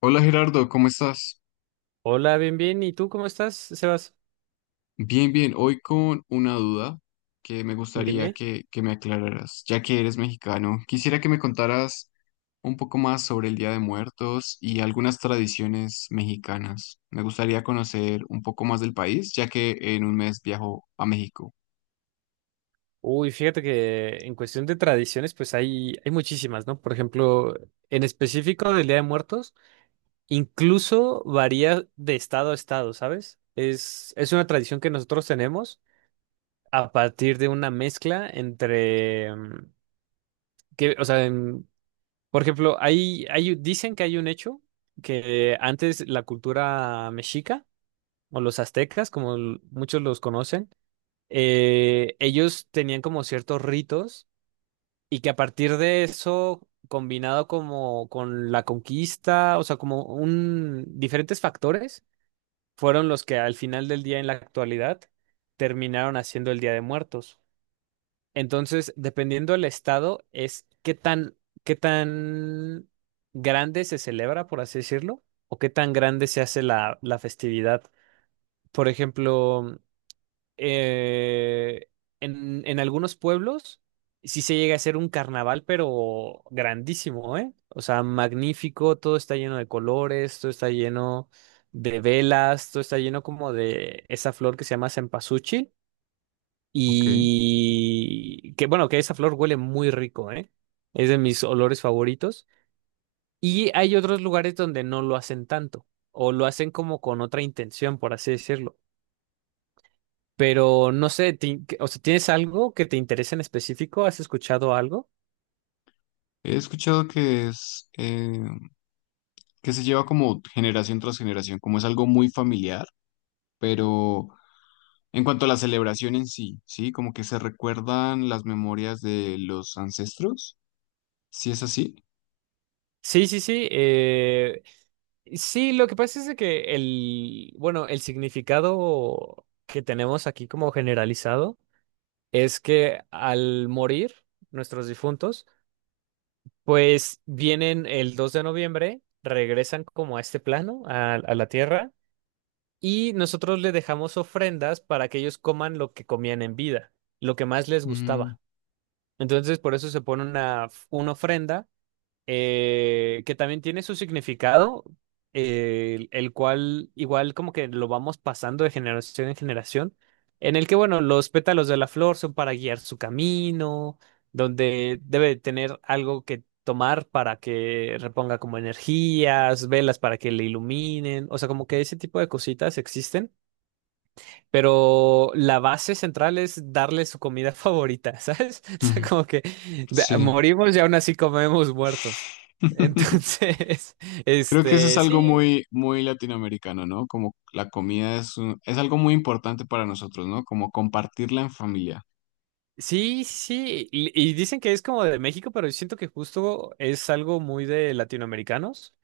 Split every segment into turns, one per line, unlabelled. Hola Gerardo, ¿cómo estás?
Hola, bien, bien. ¿Y tú cómo estás, Sebas?
Bien, bien. Hoy con una duda que, me gustaría
Dime.
que me aclararas, ya que eres mexicano. Quisiera que me contaras un poco más sobre el Día de Muertos y algunas tradiciones mexicanas. Me gustaría conocer un poco más del país, ya que en un mes viajo a México.
Uy, fíjate que en cuestión de tradiciones, pues hay muchísimas, ¿no? Por ejemplo, en específico del Día de Muertos, incluso varía de estado a estado, ¿sabes? Es una tradición que nosotros tenemos a partir de una mezcla entre, que, o sea, por ejemplo, dicen que hay un hecho que antes la cultura mexica o los aztecas, como muchos los conocen, ellos tenían como ciertos ritos y que a partir de eso, combinado como con la conquista, o sea, como un diferentes factores, fueron los que al final del día en la actualidad terminaron haciendo el Día de Muertos. Entonces, dependiendo del estado, es qué tan grande se celebra, por así decirlo, o qué tan grande se hace la festividad. Por ejemplo, eh, en algunos pueblos sí se llega a hacer un carnaval, pero grandísimo, ¿eh? O sea, magnífico, todo está lleno de colores, todo está lleno de velas, todo está lleno como de esa flor que se llama cempasúchil
Ok.
y que bueno, que esa flor huele muy rico, ¿eh? Es de mis olores favoritos. Y hay otros lugares donde no lo hacen tanto, o lo hacen como con otra intención, por así decirlo. Pero no sé, o sea, ¿tienes algo que te interese en específico? ¿Has escuchado algo?
He escuchado que es que se lleva como generación tras generación, como es algo muy familiar, pero en cuanto a la celebración en sí, ¿sí? Como que se recuerdan las memorias de los ancestros, ¿sí es así?
Sí, sí, sí. Sí, lo que pasa es de que bueno, el significado que tenemos aquí como generalizado es que al morir nuestros difuntos, pues vienen el 2 de noviembre, regresan como a este plano, a la tierra, y nosotros le dejamos ofrendas para que ellos coman lo que comían en vida, lo que más les
Mm,
gustaba. Entonces, por eso se pone una ofrenda que también tiene su significado, el cual igual como que lo vamos pasando de generación en generación, en el que, bueno, los pétalos de la flor son para guiar su camino, donde debe tener algo que tomar para que reponga como energías, velas para que le iluminen, o sea, como que ese tipo de cositas existen. Pero la base central es darle su comida favorita, ¿sabes? O sea,
ujú,
como que
sí.
morimos y aún así comemos muertos. Entonces,
Creo que eso es algo
sí,
muy, muy latinoamericano, ¿no? Como la comida es, es algo muy importante para nosotros, ¿no? Como compartirla en familia.
sí, sí. Y dicen que es como de México, pero yo siento que justo es algo muy de latinoamericanos.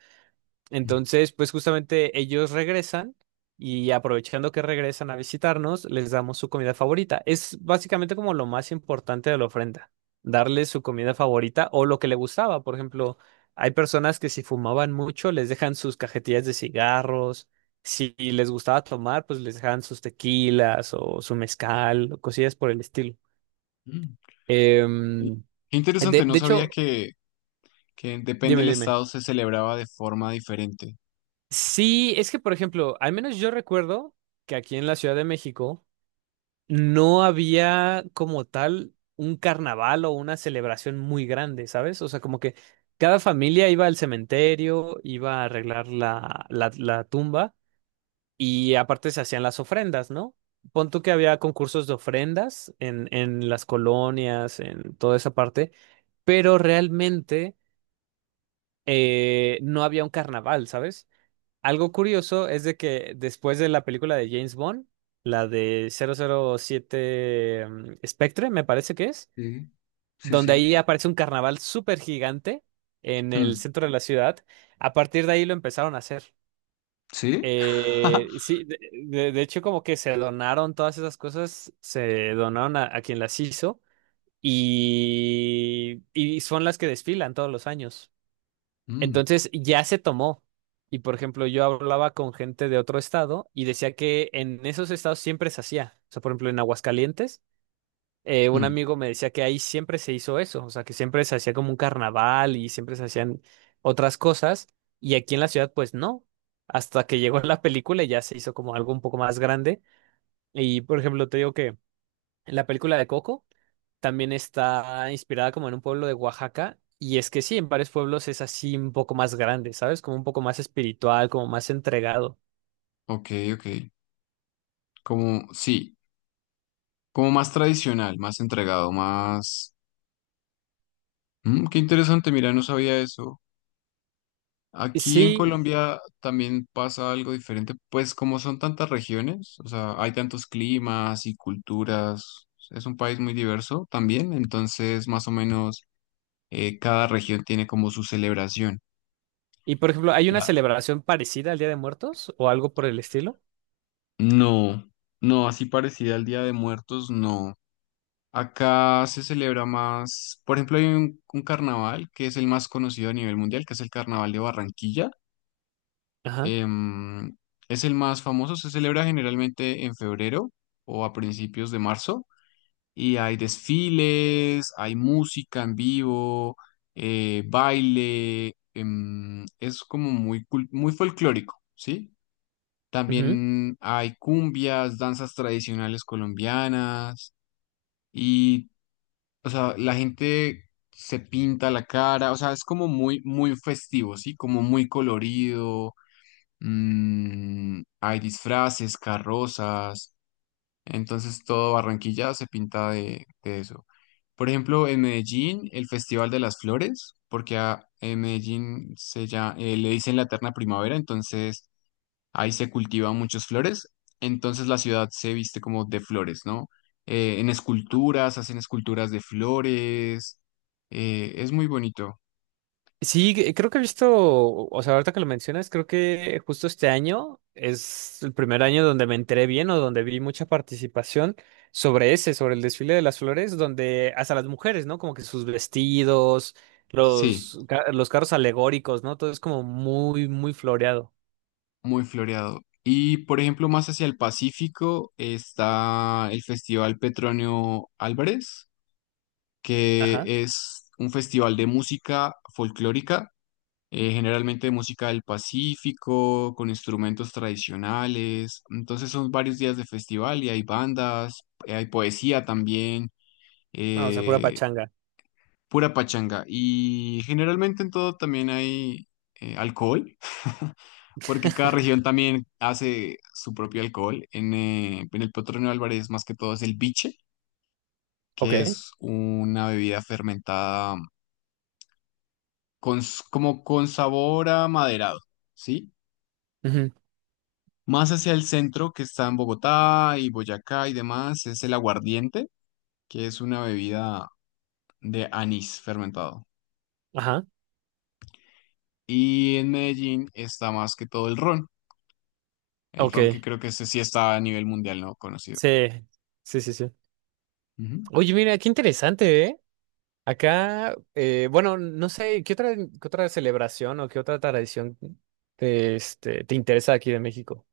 Mm.
Entonces, pues justamente ellos regresan y aprovechando que regresan a visitarnos, les damos su comida favorita. Es básicamente como lo más importante de la ofrenda, darles su comida favorita o lo que le gustaba. Por ejemplo, hay personas que si fumaban mucho, les dejan sus cajetillas de cigarros. Si les gustaba tomar, pues les dejan sus tequilas o su mezcal o cosillas por el estilo.
Mm. Y-
Em,
Qué interesante,
de,
no
de
sabía
hecho,
que depende
dime,
del
dime.
estado se celebraba de forma diferente.
Sí, es que, por ejemplo, al menos yo recuerdo que aquí en la Ciudad de México no había como tal un carnaval o una celebración muy grande, ¿sabes? O sea, como que cada familia iba al cementerio, iba a arreglar la tumba y aparte se hacían las ofrendas, ¿no? Pon tú que había concursos de ofrendas en las colonias, en toda esa parte, pero realmente no había un carnaval, ¿sabes? Algo curioso es de que después de la película de James Bond, la de 007, Spectre, me parece que es,
Sí, sí,
donde
sí.
ahí aparece un carnaval súper gigante en el
Mm.
centro de la ciudad, a partir de ahí lo empezaron a hacer.
¿Sí?
Sí, de hecho como que se donaron todas esas cosas, se donaron a quien las hizo y son las que desfilan todos los años.
Mm,
Entonces ya se tomó. Y por ejemplo, yo hablaba con gente de otro estado y decía que en esos estados siempre se hacía. O sea, por ejemplo, en Aguascalientes, un
mm.
amigo me decía que ahí siempre se hizo eso. O sea, que siempre se hacía como un carnaval y siempre se hacían otras cosas. Y aquí en la ciudad, pues no. Hasta que llegó la película y ya se hizo como algo un poco más grande. Y por ejemplo, te digo que en la película de Coco también está inspirada como en un pueblo de Oaxaca. Y es que sí, en varios pueblos es así un poco más grande, ¿sabes? Como un poco más espiritual, como más entregado.
Ok, ok. Como, sí, como más tradicional, más entregado, más... Mm, qué interesante, mira, no sabía eso.
Y
Aquí en
sí,
Colombia también pasa algo diferente, pues como son tantas regiones, o sea, hay tantos climas y culturas, es un país muy diverso también, entonces más o menos cada región tiene como su celebración.
y por ejemplo, ¿hay una
La...
celebración parecida al Día de Muertos o algo por el estilo?
No, no, así parecida al Día de Muertos, no. Acá se celebra más, por ejemplo, hay un carnaval que es el más conocido a nivel mundial, que es el Carnaval de Barranquilla.
Ajá.
Em, es el más famoso, se celebra generalmente en febrero o a principios de marzo y hay desfiles, hay música en vivo, baile, es como muy, muy folclórico, ¿sí? También hay cumbias, danzas tradicionales colombianas. Y o sea, la gente se pinta la cara, o sea, es como muy, muy festivo, ¿sí? Como muy colorido, mm, hay disfraces, carrozas, entonces todo Barranquilla se pinta de eso. Por ejemplo, en Medellín, el Festival de las Flores, porque a, en Medellín se ya, le dicen la eterna primavera, entonces ahí se cultivan muchas flores, entonces la ciudad se viste como de flores, ¿no? En esculturas, hacen esculturas de flores, es muy bonito,
Sí, creo que he visto, o sea, ahorita que lo mencionas, creo que justo este año es el primer año donde me enteré bien o donde vi mucha participación sobre ese, sobre el desfile de las flores, donde hasta las mujeres, ¿no? Como que sus vestidos,
sí,
los carros alegóricos, ¿no? Todo es como muy, muy floreado.
muy floreado. Y por ejemplo, más hacia el Pacífico está el Festival Petronio Álvarez,
Ajá.
que es un festival de música folclórica, generalmente música del Pacífico, con instrumentos tradicionales. Entonces son varios días de festival y hay bandas, hay poesía también,
Ah, o sea, pura
eh,
pachanga.
pura pachanga. Y generalmente en todo también hay alcohol, porque cada región también hace su propio alcohol. En el Petronio Álvarez más que todo es el biche, que
Ok.
es una bebida fermentada con, como con sabor a maderado. ¿Sí?
Ujú.
Más hacia el centro, que está en Bogotá y Boyacá y demás, es el aguardiente, que es una bebida de anís fermentado.
Ajá.
Y en Medellín está más que todo el ron que
Ok.
creo que ese sí está a nivel mundial, ¿no? Conocido.
Sí. Sí, sí, sí.
Ujú.
Oye, mira, qué interesante, ¿eh? Acá, bueno, no sé, qué otra celebración o qué otra tradición te, te interesa aquí de México?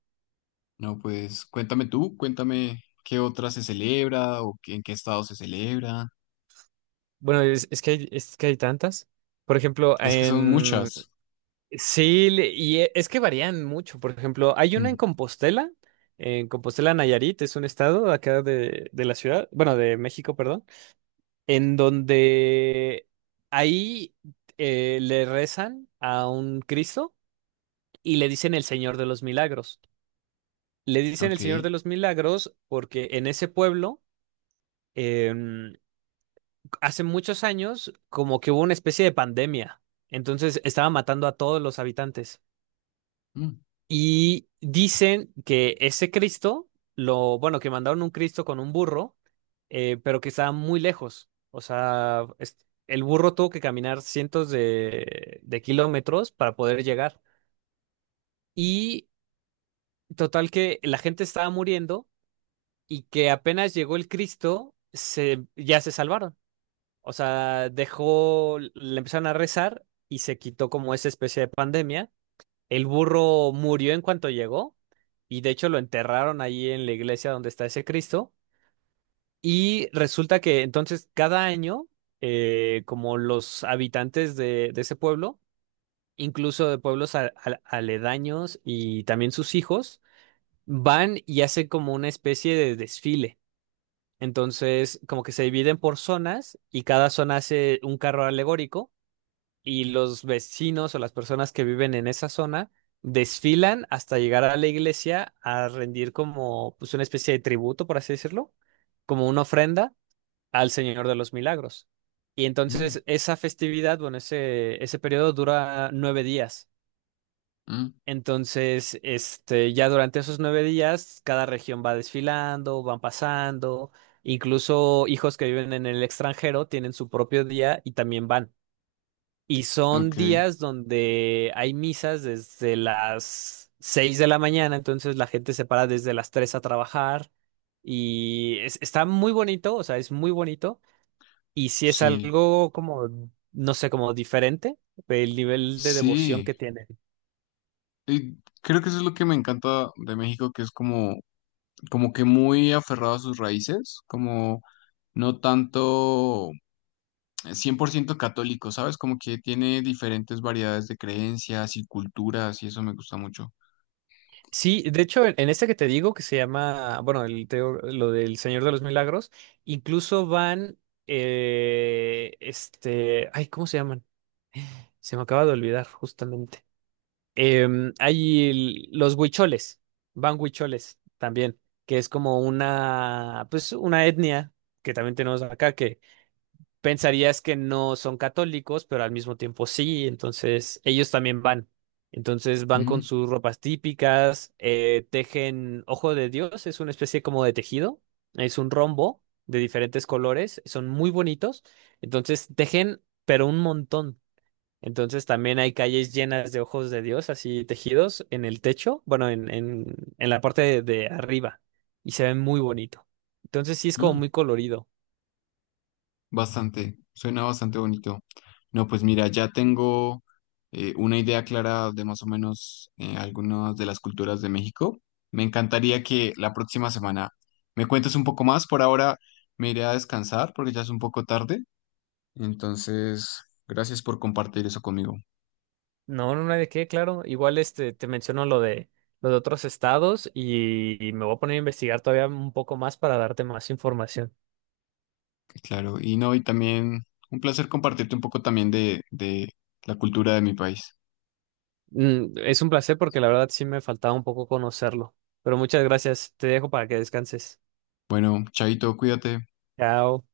No, pues cuéntame tú, cuéntame qué otra se celebra en qué estado se celebra.
Bueno, es que hay tantas. Por ejemplo,
Es que son
en...
muchas.
Sí, es que varían mucho. Por ejemplo, hay una
Mm,
En Compostela Nayarit, es un estado acá de la ciudad, bueno, de México, perdón, en donde ahí le rezan a un Cristo y le dicen el Señor de los Milagros. Le dicen el
ok.
Señor de los Milagros porque en ese pueblo, em, hace muchos años, como que hubo una especie de pandemia. Entonces estaba matando a todos los habitantes.
Mm,
Y dicen que ese Cristo, bueno, que mandaron un Cristo con un burro, pero que estaba muy lejos. O sea, el burro tuvo que caminar cientos de kilómetros para poder llegar. Y total que la gente estaba muriendo y que apenas llegó el Cristo, ya se salvaron. O sea, dejó, le empezaron a rezar y se quitó como esa especie de pandemia. El burro murió en cuanto llegó y de hecho lo enterraron ahí en la iglesia donde está ese Cristo. Y resulta que entonces cada año, como los habitantes de ese pueblo, incluso de pueblos aledaños y también sus hijos, van y hacen como una especie de desfile. Entonces, como que se dividen por zonas y cada zona hace un carro alegórico y los vecinos o las personas que viven en esa zona desfilan hasta llegar a la iglesia a rendir como pues una especie de tributo, por así decirlo, como una ofrenda al Señor de los Milagros. Y
mm,
entonces esa festividad, bueno, ese periodo dura 9 días.
mm,
Entonces, ya durante esos 9 días, cada región va desfilando, van pasando, incluso hijos que viven en el extranjero tienen su propio día y también van. Y
ok.
son días donde hay misas desde las 6 de la mañana, entonces la gente se para desde las 3 a trabajar y está muy bonito, o sea, es muy bonito y si es
Sí.
algo como, no sé, como diferente, el nivel de devoción que
Sí.
tiene.
Y creo que eso es lo que me encanta de México, que es como como que muy aferrado a sus raíces, como no tanto 100% católico, ¿sabes? Como que tiene diferentes variedades de creencias y culturas y eso me gusta mucho.
Sí, de hecho, en este que te digo, que se llama, bueno, el, te digo, lo del Señor de los Milagros, incluso van, ay, ¿cómo se llaman? Se me acaba de olvidar, justamente. Hay los huicholes, van huicholes también, que es como una, pues, una etnia que también tenemos acá, pensarías que no son católicos, pero al mismo tiempo sí, entonces ellos también van. Entonces van con
Mm,
sus ropas típicas, tejen ojo de Dios, es una especie como de tejido, es un rombo de diferentes colores, son muy bonitos, entonces tejen, pero un montón. Entonces también hay calles llenas de ojos de Dios, así tejidos en el techo, bueno, en la parte de arriba, y se ven muy bonito. Entonces sí es como
mm,
muy colorido.
bastante, suena bastante bonito. No, pues mira, ya tengo una idea clara de más o menos algunas de las culturas de México. Me encantaría que la próxima semana me cuentes un poco más. Por ahora me iré a descansar porque ya es un poco tarde. Entonces, gracias por compartir eso conmigo.
No, no hay de qué, claro. Igual este te menciono lo de otros estados y me voy a poner a investigar todavía un poco más para darte más información.
Claro, y no, y también un placer compartirte un poco también de la cultura de mi país.
Mm, es un placer porque la verdad sí me faltaba un poco conocerlo. Pero muchas gracias. Te dejo para que descanses.
Bueno, Chaito, cuídate.
Chao.